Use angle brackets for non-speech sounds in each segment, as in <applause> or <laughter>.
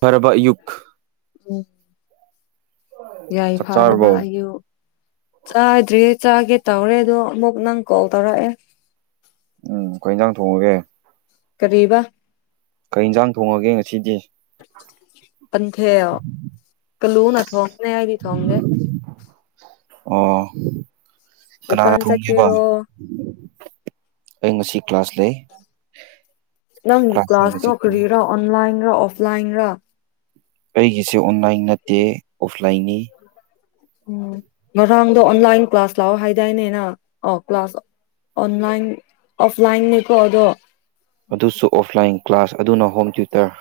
ꯄꯔꯕ ꯌꯨꯛ ꯎꯝ ꯌꯥꯏ ꯆꯥꯛ ꯐꯥꯔꯕ ꯆꯥꯔꯕꯧ ꯑꯌꯨ ꯆꯥꯗ꯭ꯔꯤ ꯆꯥꯒꯦ ꯇꯧꯔꯦ ꯑꯗꯣ ꯑꯃꯨꯛ ꯅꯪ ꯀꯣꯜ ꯇꯧꯔꯛꯑꯦ ꯎꯝ ꯑꯩꯈꯣꯏ ꯏꯟꯁꯥꯡ ꯊꯣꯡꯉꯒꯦ ꯀꯔꯤꯕꯥ ꯀꯩ ꯌꯦꯟꯁꯥꯡ ꯊꯣꯡꯉꯒꯦ ꯉꯁꯤꯗꯤ ꯄꯟꯊꯦ ꯀꯂꯨꯅ ꯊꯣꯡꯒꯅꯦ ꯑꯩꯗꯤ ꯊꯣꯡꯗꯦ ꯑꯣ ꯀꯅꯥꯅ ꯗꯨꯀꯥꯟ ꯊꯣꯡꯒꯦꯕ ꯆꯠꯀꯦꯔꯣ ꯑꯩ ꯉꯁꯤ ꯀ꯭ꯂꯥꯁ ꯂꯩ ꯅꯪ ꯍꯥꯟꯅ ꯀ꯭ꯂꯥꯁ ꯇꯣ ꯆꯠꯀꯅꯤ ꯀꯔꯤꯔ ꯑꯣꯟꯂꯥꯏꯟ ꯔ ꯑꯣꯐ ꯂꯥꯏꯟ ꯔ ꯑꯩꯒꯤꯁꯦ ꯑꯣꯟꯂꯥꯏꯟ ꯅꯠꯇꯦ ꯑꯣꯐꯂꯥꯏꯟꯅꯤ ꯎꯝ ꯉꯔꯥꯡꯗꯣ ꯑꯣꯟꯂꯥꯏꯟ ꯀ꯭ꯂꯥꯁ ꯂꯥꯛꯑꯣ ꯍꯥꯏꯗꯥꯏꯅꯦꯅ ꯑ ꯀ꯭ꯂꯥꯁ ꯑꯣꯟꯂꯥꯏꯟ ꯑꯣꯐꯂꯥꯏꯟꯅꯤꯀꯣꯗꯣ ꯑꯗꯨꯁꯨ ꯑꯣꯐꯂꯥꯏꯟ ꯀ꯭ꯂꯥꯁ ꯑꯗꯨꯅ ꯍꯣꯝ ꯇ꯭ꯌꯨꯇꯔ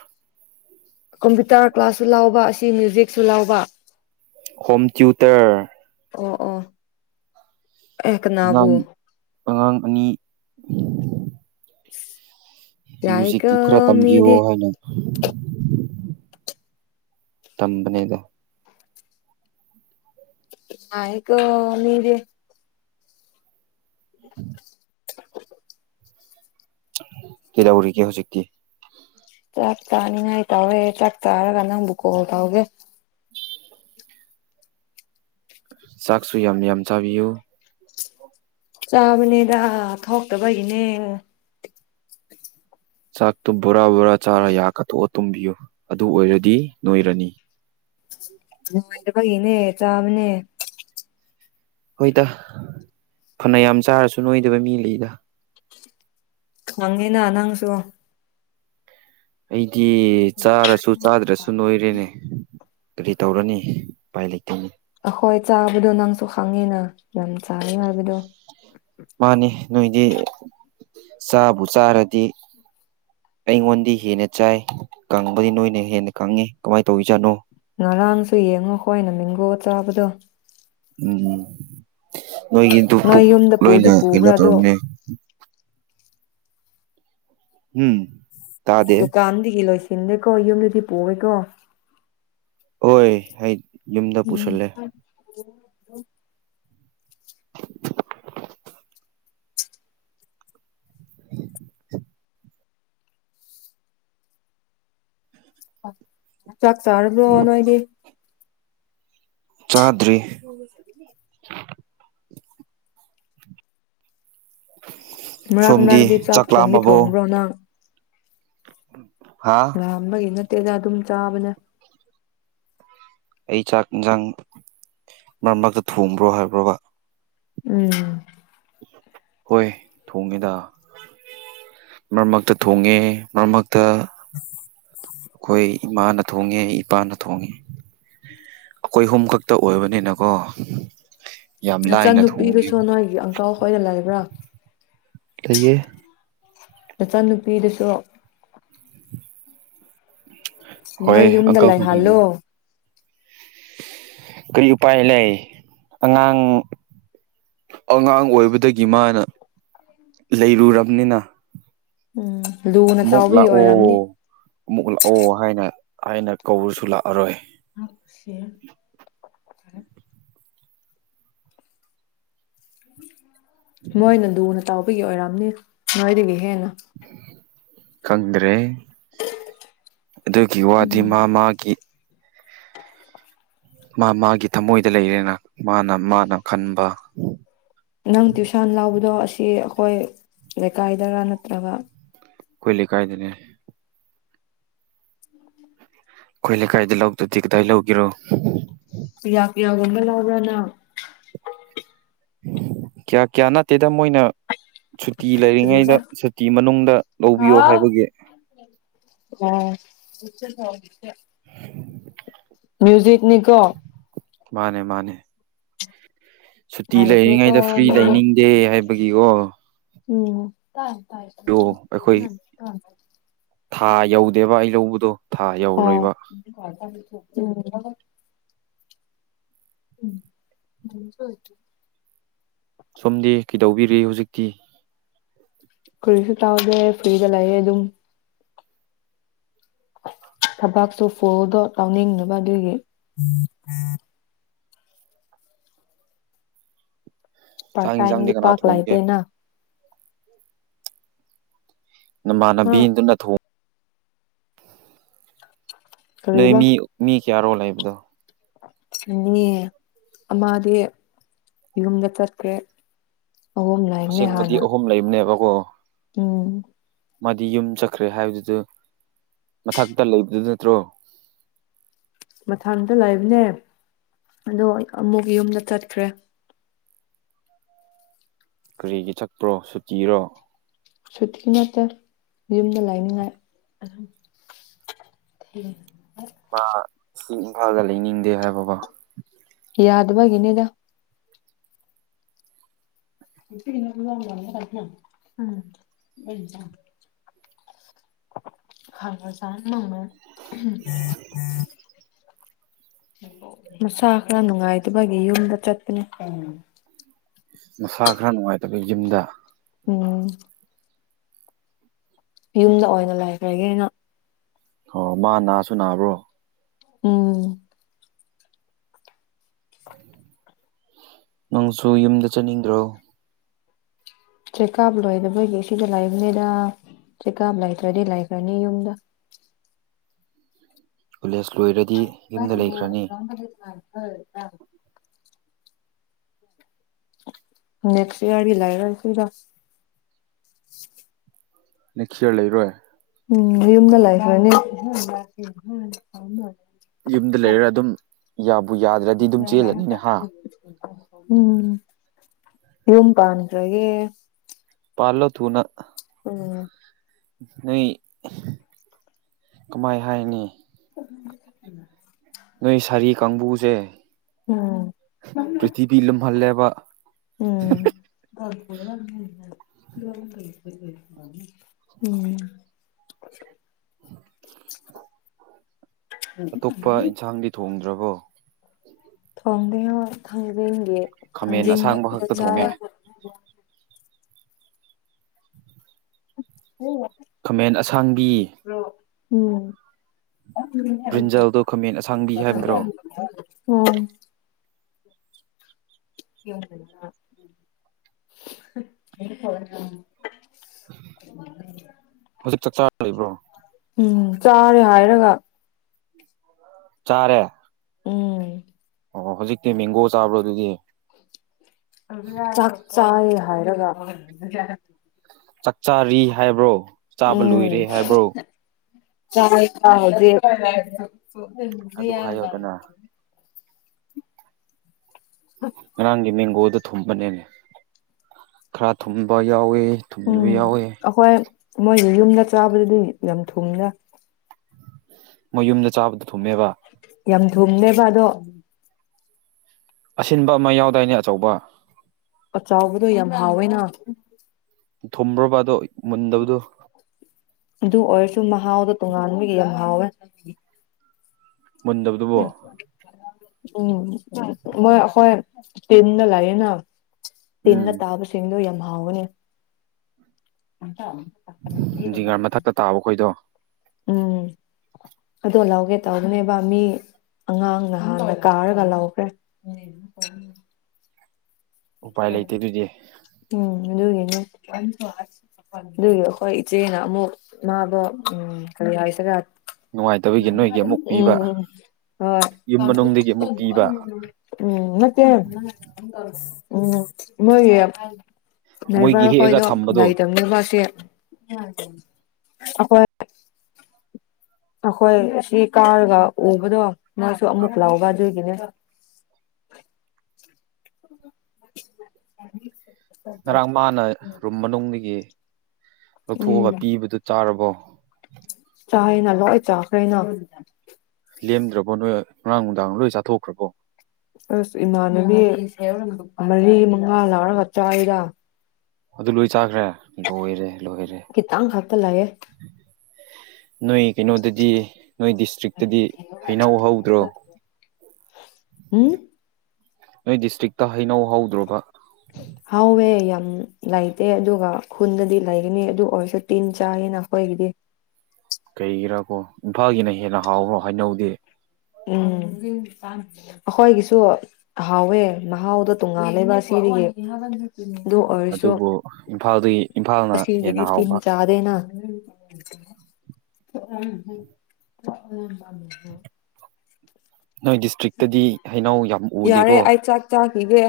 ꯀꯝꯄ꯭ꯌꯨꯇꯔ ꯀ꯭ꯂꯥꯁꯁꯨ ꯂꯥꯎꯕ ꯑꯁꯤ ꯃ꯭ꯌꯨꯖꯤꯛꯁꯨ ꯂꯥꯎꯕ ꯍꯣꯝꯇ꯭ꯌꯨꯇꯔ ꯑꯣ ꯑꯣ ꯑꯦ ꯀꯅꯥꯕꯨ ꯑꯉꯥꯡ ꯑꯉꯥꯡ ꯑꯅꯤ <inaudible> ꯌꯥꯏꯀꯣ ꯃ꯭ꯌꯨꯖꯤꯛꯀꯤ ꯈꯔ ꯇꯝꯕꯤꯌꯣ ꯃꯤꯗꯤ ꯍꯥꯏꯅ ꯇꯝꯕꯅꯦꯗ ꯑꯀꯣ ꯃꯤꯗꯤ <inaudible> ꯀꯩꯗꯧꯔꯤꯒꯦ ꯍꯧꯖꯤꯛꯇꯤ ꯆꯥꯛ ꯆꯥꯅꯤꯡꯉꯥꯏ ꯇꯥꯎꯋꯦ ꯆꯥꯛ ꯆꯥꯔꯒ ꯅꯪꯕꯨ ꯀꯣꯜ ꯇꯥꯎꯒꯦ ꯆꯥꯛꯁꯨ ꯌꯥꯝ ꯌꯥꯝ ꯆꯥꯕꯤꯌꯨ ꯆꯥꯕꯅꯦꯗ ꯊꯣꯛꯇꯕꯒꯤꯅꯦ ꯆꯥꯛꯇꯨ ꯕꯣꯔꯥ ꯕꯣꯔꯥ ꯆꯥꯔ ꯌꯥ ꯀꯥꯊꯣꯛꯑ ꯇꯨꯝꯕꯤꯌꯨ ꯑꯗꯨ ꯑꯣꯏꯔꯗꯤ ꯅꯣꯏꯔꯅꯤ ꯅꯨꯡꯉꯥꯏꯇꯕꯒꯤꯅꯦ ꯆꯥꯕꯅꯦ ꯍꯣꯏꯗ ꯐꯅ ꯌꯥꯝ ꯆꯥꯔꯁꯨ ꯅꯣꯏꯗꯕ ꯃꯤ ꯂꯩꯗ ꯈꯪꯉꯤꯅ ꯅꯪꯁꯨ ꯑꯩꯗꯤ ꯆꯥꯔꯁꯨ ꯆꯥꯗ꯭ꯔꯁꯨ ꯅꯣꯏꯔꯦꯅꯦ ꯀꯔꯤ ꯇꯧꯔꯅꯤ ꯎꯄꯥꯏ ꯂꯩꯇꯦꯅꯦ ꯑꯍꯣꯏ ꯆꯥꯕꯗꯣ ꯅꯪꯁꯨ ꯈꯪꯉꯤꯅ ꯌꯥꯝ ꯆꯥꯔꯤ ꯍꯥꯏꯕꯗꯣ ꯃꯥꯅꯤ ꯅꯣꯏꯗꯤ ꯆꯥꯕꯨ ꯆꯥꯔꯗꯤ ꯑꯩꯉꯣꯟꯗꯤ ꯍꯦꯟꯅ ꯆꯥꯏ ꯀꯪꯕꯗꯤ ꯅꯣꯏꯅ ꯍꯦꯟꯅ ꯈꯪꯉꯤ ꯀꯃꯥꯏꯅ ꯇꯧꯔꯤꯖꯥꯠꯅꯣ ꯉꯔꯥꯡꯁꯨ ꯌꯦꯡꯉꯣ ꯈꯤꯏꯅ ꯃꯦꯡꯒꯣ ꯆꯥꯕꯗꯣ ꯎꯝ ꯅꯣꯏꯒꯤꯗꯨ ꯅꯣꯏ ꯄꯨꯛ ꯌꯨꯝꯗ ꯄꯨꯗꯤ ꯂꯣꯏꯅ ꯀꯩꯅꯣ ꯄꯨꯕ꯭ꯔꯥ ꯑꯗꯣ ꯇꯧꯔꯝꯅꯦ ꯎꯝ ꯇꯥꯗꯦ ꯗꯨꯀꯥꯟꯗꯤꯗꯒꯤ ꯂꯣꯏ ꯁꯤꯟꯗꯦꯀꯣ ꯌꯨꯝꯗꯗꯤ ꯄꯨꯌꯦꯀꯣ ꯍꯣꯏ ꯍꯥꯏ ꯎꯝ ꯆꯥꯛ ꯆꯥꯔꯕꯔꯣ ꯅꯣꯏꯗꯤ ꯆꯥꯗꯔꯤ ꯃꯔꯥꯛ ꯁꯣꯝꯗꯤ ꯃꯔꯥꯛꯗꯤ ꯆꯥꯛ ꯊꯣꯡꯗꯤ ꯂꯥꯝꯃꯕꯣ ꯊꯣꯡꯕ꯭ꯔꯣ ꯅꯪ <inaudible> ꯂꯥꯝꯕꯒꯤ ꯅꯠꯇꯦꯗꯥ ꯑꯗꯨꯝ ꯆꯥꯕꯅꯦ ꯑꯩ ꯆꯥꯛ ꯏꯟꯁꯥꯡ ꯃꯔꯛ ꯃꯔꯥꯛꯇ ꯊꯣꯡꯕ꯭ꯔꯣ ꯍꯥꯏꯕ꯭ꯔꯣꯕ ꯎꯝ ꯍꯣꯏ ꯊꯣꯡꯉꯦꯗ ꯃꯔꯛ ꯃꯔꯛꯇ ꯊꯣꯡꯉꯦ ꯃꯔꯛ ꯃꯔꯛꯇ ꯑꯩꯈꯣꯏ ꯏꯃꯥꯅ ꯊꯣꯡꯉꯦ ꯏꯄꯥꯅ ꯊꯣꯡꯉꯦ ꯑꯩꯈꯣꯏ ꯑꯍꯨꯝ ꯈꯛꯇ ꯑꯣꯏꯕꯅꯤꯅꯀꯣ ꯌꯥꯝ ꯂꯥꯏꯅ ꯊꯣꯡꯉꯦꯕ ꯅꯆꯟꯅꯨꯄꯤꯗꯨꯁꯨ ꯅꯣꯏꯒꯤ ꯑꯪꯀꯥꯏ ꯍꯣꯏꯗ ꯂꯩꯕ꯭ꯔꯥ ꯂꯩꯌꯦ ꯅꯆꯟꯅꯨꯄꯤꯗꯁꯨ ꯍꯣꯏ ꯅꯣꯏ ꯌꯨꯝꯗ ꯑꯪꯀꯜ ꯈꯣꯏꯗ ꯂꯥꯏꯍꯜꯂꯣ ꯀꯔꯤ ꯎꯄꯥꯏ ꯂꯩ ꯑꯉꯥꯡ ꯑꯉꯥꯡ ꯑꯣꯏꯕꯗꯒꯤ ꯃꯥꯅ ꯂꯩꯔꯨꯔꯕꯅꯤꯅ ꯎꯝ <inaudible> ꯑꯃꯨꯛ ꯂꯥꯛꯑꯣ ꯑꯃꯨꯛ ꯂꯥꯛꯑꯣ ꯍꯥꯏꯅ ꯍꯥꯏꯅ ꯀꯧꯕꯔꯁꯨ ꯂꯥꯛꯑꯔꯣꯏ ꯑ ꯈꯨꯁꯤ <inaudible> ꯃꯣꯏꯅ ꯂꯨꯅ ꯇꯥꯎꯕꯒꯤ ꯑꯣꯏꯔꯝꯅꯤ ꯅꯣꯏꯗꯒꯤ ꯍꯦꯟꯅ ꯀꯪꯗ꯭ꯔꯦ ꯑꯗꯨꯒꯤ ꯋꯥꯗꯤ ꯃꯥ ꯃꯥꯒꯤ ꯃꯥ ꯃꯥꯒꯤ ꯊꯃꯣꯏꯗ ꯂꯩꯔꯦꯅ ꯃꯥꯅ ꯃꯥꯅ ꯈꯟꯕ ꯅꯪ ꯇ꯭ꯨꯁꯟ ꯂꯥꯎꯕꯗꯣ ꯑꯁꯤ ꯑꯩꯈꯣꯏ ꯂꯩꯀꯥꯏꯗꯔ ꯅꯠꯇ꯭ꯔꯒ ꯑꯩꯈꯣꯏ ꯂꯩꯀꯥꯏꯗꯅꯦ ꯑꯩꯈꯣꯏ ꯂꯩꯀꯥꯏꯗ ꯂꯧꯗꯗꯤ ꯀꯗꯥꯏ ꯂꯧꯒꯦꯔꯣ ꯄꯌꯥ ꯀꯤꯌꯥꯒꯨꯝꯕ ꯂꯧꯕꯔꯥ ꯅꯡ ꯀꯌꯥ ꯀꯌꯥ ꯅꯠꯇꯦꯗ ꯃꯣꯏꯅ ꯁꯨꯇꯤ ꯀꯔꯤꯕ ꯂꯩꯔꯤꯉꯩꯗ ꯁꯨꯇꯤ ꯃꯅꯨꯡꯗ ꯂꯧꯕꯤꯌꯣ ꯍꯥꯏꯕꯒꯤ ꯎꯝ ꯃ꯭ꯨꯖꯤꯛꯅꯤꯀꯣ ꯃꯥꯅꯦ ꯃꯥꯅꯦ ꯁꯨꯇꯤ ꯍꯩꯈ꯭ꯔꯦꯀꯣ ꯂꯩꯔꯤꯉꯩꯗ ꯐ꯭ꯔꯤ ꯃꯤꯗꯤ ꯂꯩꯅꯤꯡꯗꯦ ꯍꯥꯏꯕꯒꯤꯀꯣ ꯎꯝ ꯇꯥꯏ ꯇ ꯌꯣ ꯑꯩꯈꯣꯏ ꯊꯥ ꯌꯧꯗꯦꯕ ꯑꯩ ꯂꯧꯕꯗꯣ ꯊꯥ ꯑꯣ ꯌꯧꯔꯣꯏꯕ ꯎꯝ ꯆꯦ ꯁꯣꯝꯗꯤ ꯀꯩꯗꯧꯕꯤꯔꯤ ꯍꯧꯖꯤꯛꯇꯤ ꯀꯨꯔꯤꯁꯨ ꯀꯥꯎꯗꯦ ꯐꯨꯔꯤꯗ ꯂꯥꯛꯑꯦ ꯑꯗꯨꯝ ꯊꯕꯛꯁꯨ ꯐꯣꯔꯣꯗꯣ ꯇꯥꯎꯅꯤꯡꯅꯕ ꯑꯗꯨꯒꯤ ꯆꯥꯛ ꯄꯔ ꯌꯦꯟꯁꯥꯡꯗꯤ ꯇꯥꯏꯝꯗꯤ ꯀꯅꯥ ꯄꯥꯛꯥꯛ ꯊꯣꯡꯒꯦ ꯂꯥꯏꯗꯦꯅ ꯑ ꯅꯃꯥꯟꯅꯕꯤꯗꯨꯅ ꯊꯣꯡꯉ ꯅꯣꯏ ꯀꯔꯤꯕ ꯃꯤ ꯃꯤ ꯀꯌꯥꯔꯣꯜ ꯂꯩꯕꯗꯣ ꯑꯃꯗꯤ ꯌꯨꯝꯗ ꯆꯠꯀꯦ ꯑꯍꯝ ꯂꯥꯏꯅꯦ ꯑꯁꯦꯡꯕꯗꯤ ꯍꯥꯟꯅ ꯑꯍꯨꯝ ꯂꯩꯕꯅꯦꯕꯀꯣ ꯑꯝ ꯃꯥꯗꯤ ꯌꯨꯝ ꯆꯠꯈ꯭ꯔꯦ ꯍꯥꯏꯕꯗꯨꯗ ꯃꯊꯛꯇ ꯂꯩꯕꯗꯨ ꯅꯠꯇ꯭ꯔꯣ ꯃꯊꯪꯇ ꯂꯩꯥꯛꯕꯅꯦ ꯑꯗꯣ ꯑꯃꯨꯛ ꯌꯨꯝꯗ ꯆꯠꯈ꯭ꯔꯦ ꯀꯔꯤꯒꯤ ꯆꯛꯄ꯭ꯔꯣ ꯁꯨꯇꯤꯔꯣ ꯁꯨꯇꯤ ꯅꯠꯇ ꯌꯨꯝꯗ ꯂꯥꯏꯅꯤꯡꯉꯥꯏ ꯑꯗꯨꯝ ꯊꯝ ꯃꯥ ꯁꯤ ꯏꯝꯐꯥꯜꯗ ꯂꯩꯅꯤꯡꯗꯦ ꯍꯥꯏꯕꯕꯥ ꯌꯥꯗꯕꯒꯤꯅꯤꯗ ꯋꯥ ꯍꯂꯖ ꯃꯁꯥ ꯈꯔ ꯅꯨꯡꯉꯥꯏꯇꯕꯒꯤ ꯌꯨꯝꯗ ꯆꯠꯇꯅꯦ ꯃꯁꯥ ꯈꯔ ꯅꯨꯡꯉꯥꯏꯇꯕ ꯌꯨꯝꯗ ꯎꯝ ꯌꯨꯝꯗ ꯑꯣꯏꯅ ꯂꯩꯈ꯭ꯔꯒꯦꯅ ꯑꯣ ꯃꯥ ꯅꯥꯁꯨ ꯅꯥꯕ꯭ꯔꯣ ꯎꯝ ꯅꯪꯁꯨ ꯌꯨꯝꯗ ꯆꯠꯅꯤꯡꯗ꯭ꯔꯣ ꯆꯦꯛ ꯀꯥꯞ ꯂꯣꯏꯗ ꯃꯣꯏꯒꯤ ꯁꯤꯗ ꯂꯥꯛꯏꯕꯅꯤꯅ ꯆꯦꯀꯥꯝ ꯂꯩꯇ꯭ꯔꯗꯤ ꯂꯥꯏꯈ꯭ꯔꯅꯤ ꯌꯨꯝꯗ ꯀꯂꯁꯂꯔ ꯁ <unintelligible> <inaudible> ꯅꯦꯛꯁ ꯂꯥꯏꯔ ꯁꯤꯔ ꯅꯦꯛꯁ ꯏꯌꯥꯔ ꯂꯩꯔꯣꯏ ꯎꯝ ꯌꯨꯝꯅ ꯂꯥꯏꯈ꯭ꯔꯅꯤ ꯌꯨꯝꯗ ꯂꯩꯔ ꯑꯗꯨꯝ ꯌꯥꯕ ꯇꯝ <unintelligible> <inaudible> ꯏꯄꯟꯇ꯭ꯔꯒꯦ ꯀꯜꯂꯣ ꯇꯨꯅ ꯎꯝ ꯅꯣꯏ ꯀꯃꯥꯏ ꯍꯥꯏꯅꯤ ꯅꯣꯏ ꯁꯥꯔꯤ ꯀꯥꯡꯕꯨꯁꯦ ꯎꯝ ꯄ꯭ꯔꯤꯊꯤꯕꯤ ꯂꯨꯝꯍꯜꯂꯦꯕ ꯎꯝ <inaudible> ꯎꯝ ꯑꯇꯣꯞꯄ ꯏꯟꯁꯥꯡꯗꯤ ꯊꯣꯡꯗ꯭ꯔꯕꯣ ꯊꯣꯡꯗꯉꯣ ꯊꯥꯡꯖꯤꯡꯒꯤ ꯈꯥꯃꯦꯟ ꯊꯥꯡꯖꯤꯡ ꯑꯁꯥꯡꯕ ꯈꯛꯇ ꯆ ꯊꯣꯡꯉꯦ ꯈꯃꯦꯟ ꯑꯁꯥꯡꯕꯤ ꯎꯝ ꯍꯝ ꯕ꯭ꯔꯤꯟꯖꯜꯗꯣ ꯈꯥꯃꯦꯟ ꯑꯁꯥꯡꯕꯤ ꯍꯥꯏꯕ꯭ꯔꯣ ꯀ <unintelligible> <inaudible> ꯍꯧꯖꯤꯛ ꯆꯠ ꯆꯥꯔꯤꯕ꯭ꯔꯣ ꯎꯝ ꯆꯥꯔꯦ ꯍꯥꯏꯔꯒ ꯆꯥꯔꯦ ꯎꯝ ꯑꯣ ꯍꯧꯖꯤꯛꯇꯤ ꯃꯦꯡꯒꯣ ꯆꯥꯕ꯭ꯔꯣ ꯑꯗꯨꯗꯤ ꯆꯥꯛ ꯆꯥꯏ ꯍꯥꯏꯔꯒ ꯆꯥꯛ ꯆꯥꯔꯤ ꯍꯥꯏꯕ꯭ꯔꯣ ꯆꯥꯕ ꯂꯣꯏꯔꯦ ꯍꯥꯏꯕ꯭ꯔꯣ ꯆ ꯑꯗꯨ ꯌꯥ <unintelligible> <inaudible> ꯍꯥꯏꯌꯣꯗꯅ ꯉꯔꯥꯡꯒꯤ ꯃꯦꯡꯒꯣꯗ ꯊꯨꯝꯕꯅꯦꯅꯦ ꯈꯔ ꯊꯨꯝꯕ ꯌꯥꯎꯋꯦ ꯊꯨꯝꯗꯕ ꯌꯥꯎꯋꯦ ꯃꯣꯏꯁꯨ ꯌꯨꯝꯗ ꯆꯥꯕꯗꯗꯤ ꯌꯥꯝ ꯊꯨꯝꯅ ꯃꯣꯏ ꯌꯨꯝꯗ ꯆꯥꯕꯗꯨ ꯊꯨꯝꯃꯦꯕ ꯌꯥꯝ ꯊꯨꯝꯅꯦꯕ ꯑꯗꯣ ꯑꯁꯤꯟꯕ ꯑꯃ ꯌꯥꯎꯗꯥꯏꯅꯦ ꯑꯆꯧꯕ ꯆꯥꯎꯕꯗꯣ ꯌꯥꯝ ꯍꯥꯎꯋꯦꯅ ꯊꯨꯝꯕ꯭ꯔꯣꯕꯗꯣ ꯃꯨꯟꯗꯕꯗꯣ ꯑꯗꯨ ꯑꯣꯏꯔꯁꯨ ꯃꯍꯥꯎꯗꯣ ꯇꯣꯉꯥꯟꯕꯒꯤ ꯌꯥꯝ ꯍꯥꯎꯋꯦ ꯃꯨꯟꯗꯕꯗꯨꯕꯣ ꯎꯝ ꯃꯣꯏ ꯑꯩꯈꯣꯏ ꯇꯦꯟꯅ ꯂꯑꯦꯅ ꯎꯝ ꯇꯤꯟꯅ ꯇꯥꯕꯁꯤꯡꯗꯣ ꯌꯥꯝ ꯍꯥꯎꯒꯅꯤ ꯎꯇ <unintelligible> <inaudible> ꯤꯡꯒꯔ ꯃꯊꯛꯇ ꯇꯥꯕ ꯑꯩꯈꯣꯏꯗꯣ ꯑꯣ ꯂꯧꯒꯦ ꯇꯧꯕꯅꯦꯕ ꯃꯤ ꯑꯉꯥꯡ ꯅꯍꯥꯟꯅ ꯀꯥꯔꯒ ꯂꯧꯈ꯭ꯔꯦ ꯎꯄꯥꯏ ꯂꯩꯇꯦ ꯑꯗꯨꯗꯤ ꯑꯗꯨ ꯑꯗꯨꯏꯒꯤ ꯑꯩꯈꯣꯏ ꯏꯆꯦꯅ ꯑꯃꯨꯛ ꯃꯥꯗꯣ ꯎꯝ ꯀꯔꯤ ꯍꯥꯏꯁꯤꯔꯦ ꯅꯨꯡꯉꯥꯏꯗ ꯎꯝ ꯎꯝ ꯌꯨꯝ ꯃꯅꯨꯡꯗꯒꯤ ꯍꯣꯏ ꯑꯃꯨꯛ ꯄꯤꯕ ꯎꯝ ꯅ <unintelligible> ꯎꯝ ꯃꯣꯏꯒꯤ ꯃꯣꯏꯒꯤ ꯏꯕꯔ ꯍꯦꯛꯑꯒ ꯍꯣꯏꯗꯣ ꯊꯝꯕꯗꯣ ꯂꯥꯏꯔꯤꯛꯇꯝ ꯂꯩꯕꯁꯦ ꯑꯩꯈꯣꯏ ꯑꯩꯈꯣꯏ ꯁꯤ ꯀꯥꯔꯒ ꯎꯕꯗꯣ ꯉꯅꯥꯁꯨ ꯑꯃꯨꯛ ꯂꯥꯛꯑꯣꯕ ꯑꯗꯨꯣꯏꯒꯤꯅꯦ <unintelligible> ꯉꯔꯥꯡ ꯃꯥꯅ ꯔꯨꯝ ꯃꯅꯨꯡꯗꯒꯤꯒꯤ ꯂꯧꯊꯣꯛꯑꯒ ꯎꯝ ꯄꯤꯕꯗꯨꯣ ꯆꯥꯔꯕꯣ ꯆꯥꯦꯅ ꯂꯣꯏ ꯆꯥꯈ꯭ꯔꯦꯅ ꯂꯦꯝꯗ꯭ꯔꯕꯣ ꯅꯣꯏ ꯉꯔꯥꯡ ꯅꯨꯡꯗꯥꯡ ꯂꯣꯏ ꯆꯥꯊꯣꯛꯈ꯭ꯔꯕꯣ ꯑꯁ ꯏꯃꯥꯟꯅꯕꯤ ꯃꯔꯤ ꯃꯉꯥ ꯂꯧꯥꯎꯔꯒ ꯆꯥꯔꯤꯗ ꯑꯗꯨ ꯂꯣꯏ ꯆꯥꯈ꯭ꯔꯦ ꯂꯣꯏꯔꯦ ꯂꯣꯏꯔꯦ ꯈꯤꯇꯪ ꯈꯛꯇ ꯂꯩꯌꯦ ꯅꯣꯏ ꯀꯩꯅꯣꯗꯗꯤ ꯅꯣꯏ ꯗꯤꯁꯇ꯭ꯔꯤꯛꯇꯗꯤ ꯍꯩꯅꯧꯍꯧꯗ꯭ꯔꯣ ꯎꯝ ꯅꯣꯏ ꯗꯤꯁꯇ꯭ꯔꯤꯛꯇ ꯍꯩꯅꯧ ꯍꯧꯗ꯭ꯔꯕ ꯍꯥꯎꯋꯦ ꯌꯥꯝ ꯂꯩꯇꯦ ꯑꯗꯨꯒ ꯈꯨꯟꯗꯗꯤ ꯂꯩꯒꯅꯤ ꯑꯗꯨ ꯑꯣꯏꯔꯁꯨ ꯇꯤꯟ ꯆꯥꯌꯦꯦꯅ ꯑꯩꯈꯣꯏꯒꯤꯗꯤ ꯀꯩꯒꯤꯔꯥꯀꯣ ꯏꯝꯐꯥꯜꯒꯤꯅ ꯍꯦꯟꯅ ꯍꯥꯎꯕ꯭ꯔꯣ ꯍꯥꯏꯩꯅꯧꯗꯤ ꯎꯝ ꯑꯩꯈꯣꯏꯒꯤꯁꯨ ꯍꯥꯎꯋꯦ ꯃꯍꯥꯎꯗ ꯇꯣꯡꯉꯥꯜꯂꯦꯕ ꯑꯁꯤ ꯑꯗꯨ ꯑꯣꯏꯔꯁꯨ ꯑꯗꯨꯕꯨ ꯏꯝꯐꯥꯜꯗꯒꯤ ꯏꯝꯐꯥꯜꯅ ꯑꯁꯤꯁꯤꯗꯤ ꯍꯦꯟꯅ ꯄꯤꯟ ꯍꯥꯎꯕ ꯆꯥꯗꯦꯅ ꯎ ꯎ ꯎ ꯅꯣꯏ ꯗꯤꯁꯇ꯭ꯔꯤꯛꯇꯗꯤ ꯍꯩꯅꯧ ꯌꯥꯝ ꯎꯗꯦꯀꯣ ꯏꯤꯗꯦ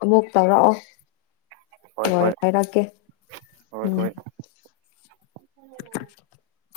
ꯑꯃꯨꯛ ꯇꯧꯔꯛꯑꯣ ꯍꯣꯏ ꯍꯣꯏ ꯍꯥꯏꯔꯛꯀꯦ ꯍꯣꯏ ꯎꯝ ꯍꯣꯏ <unintelligible>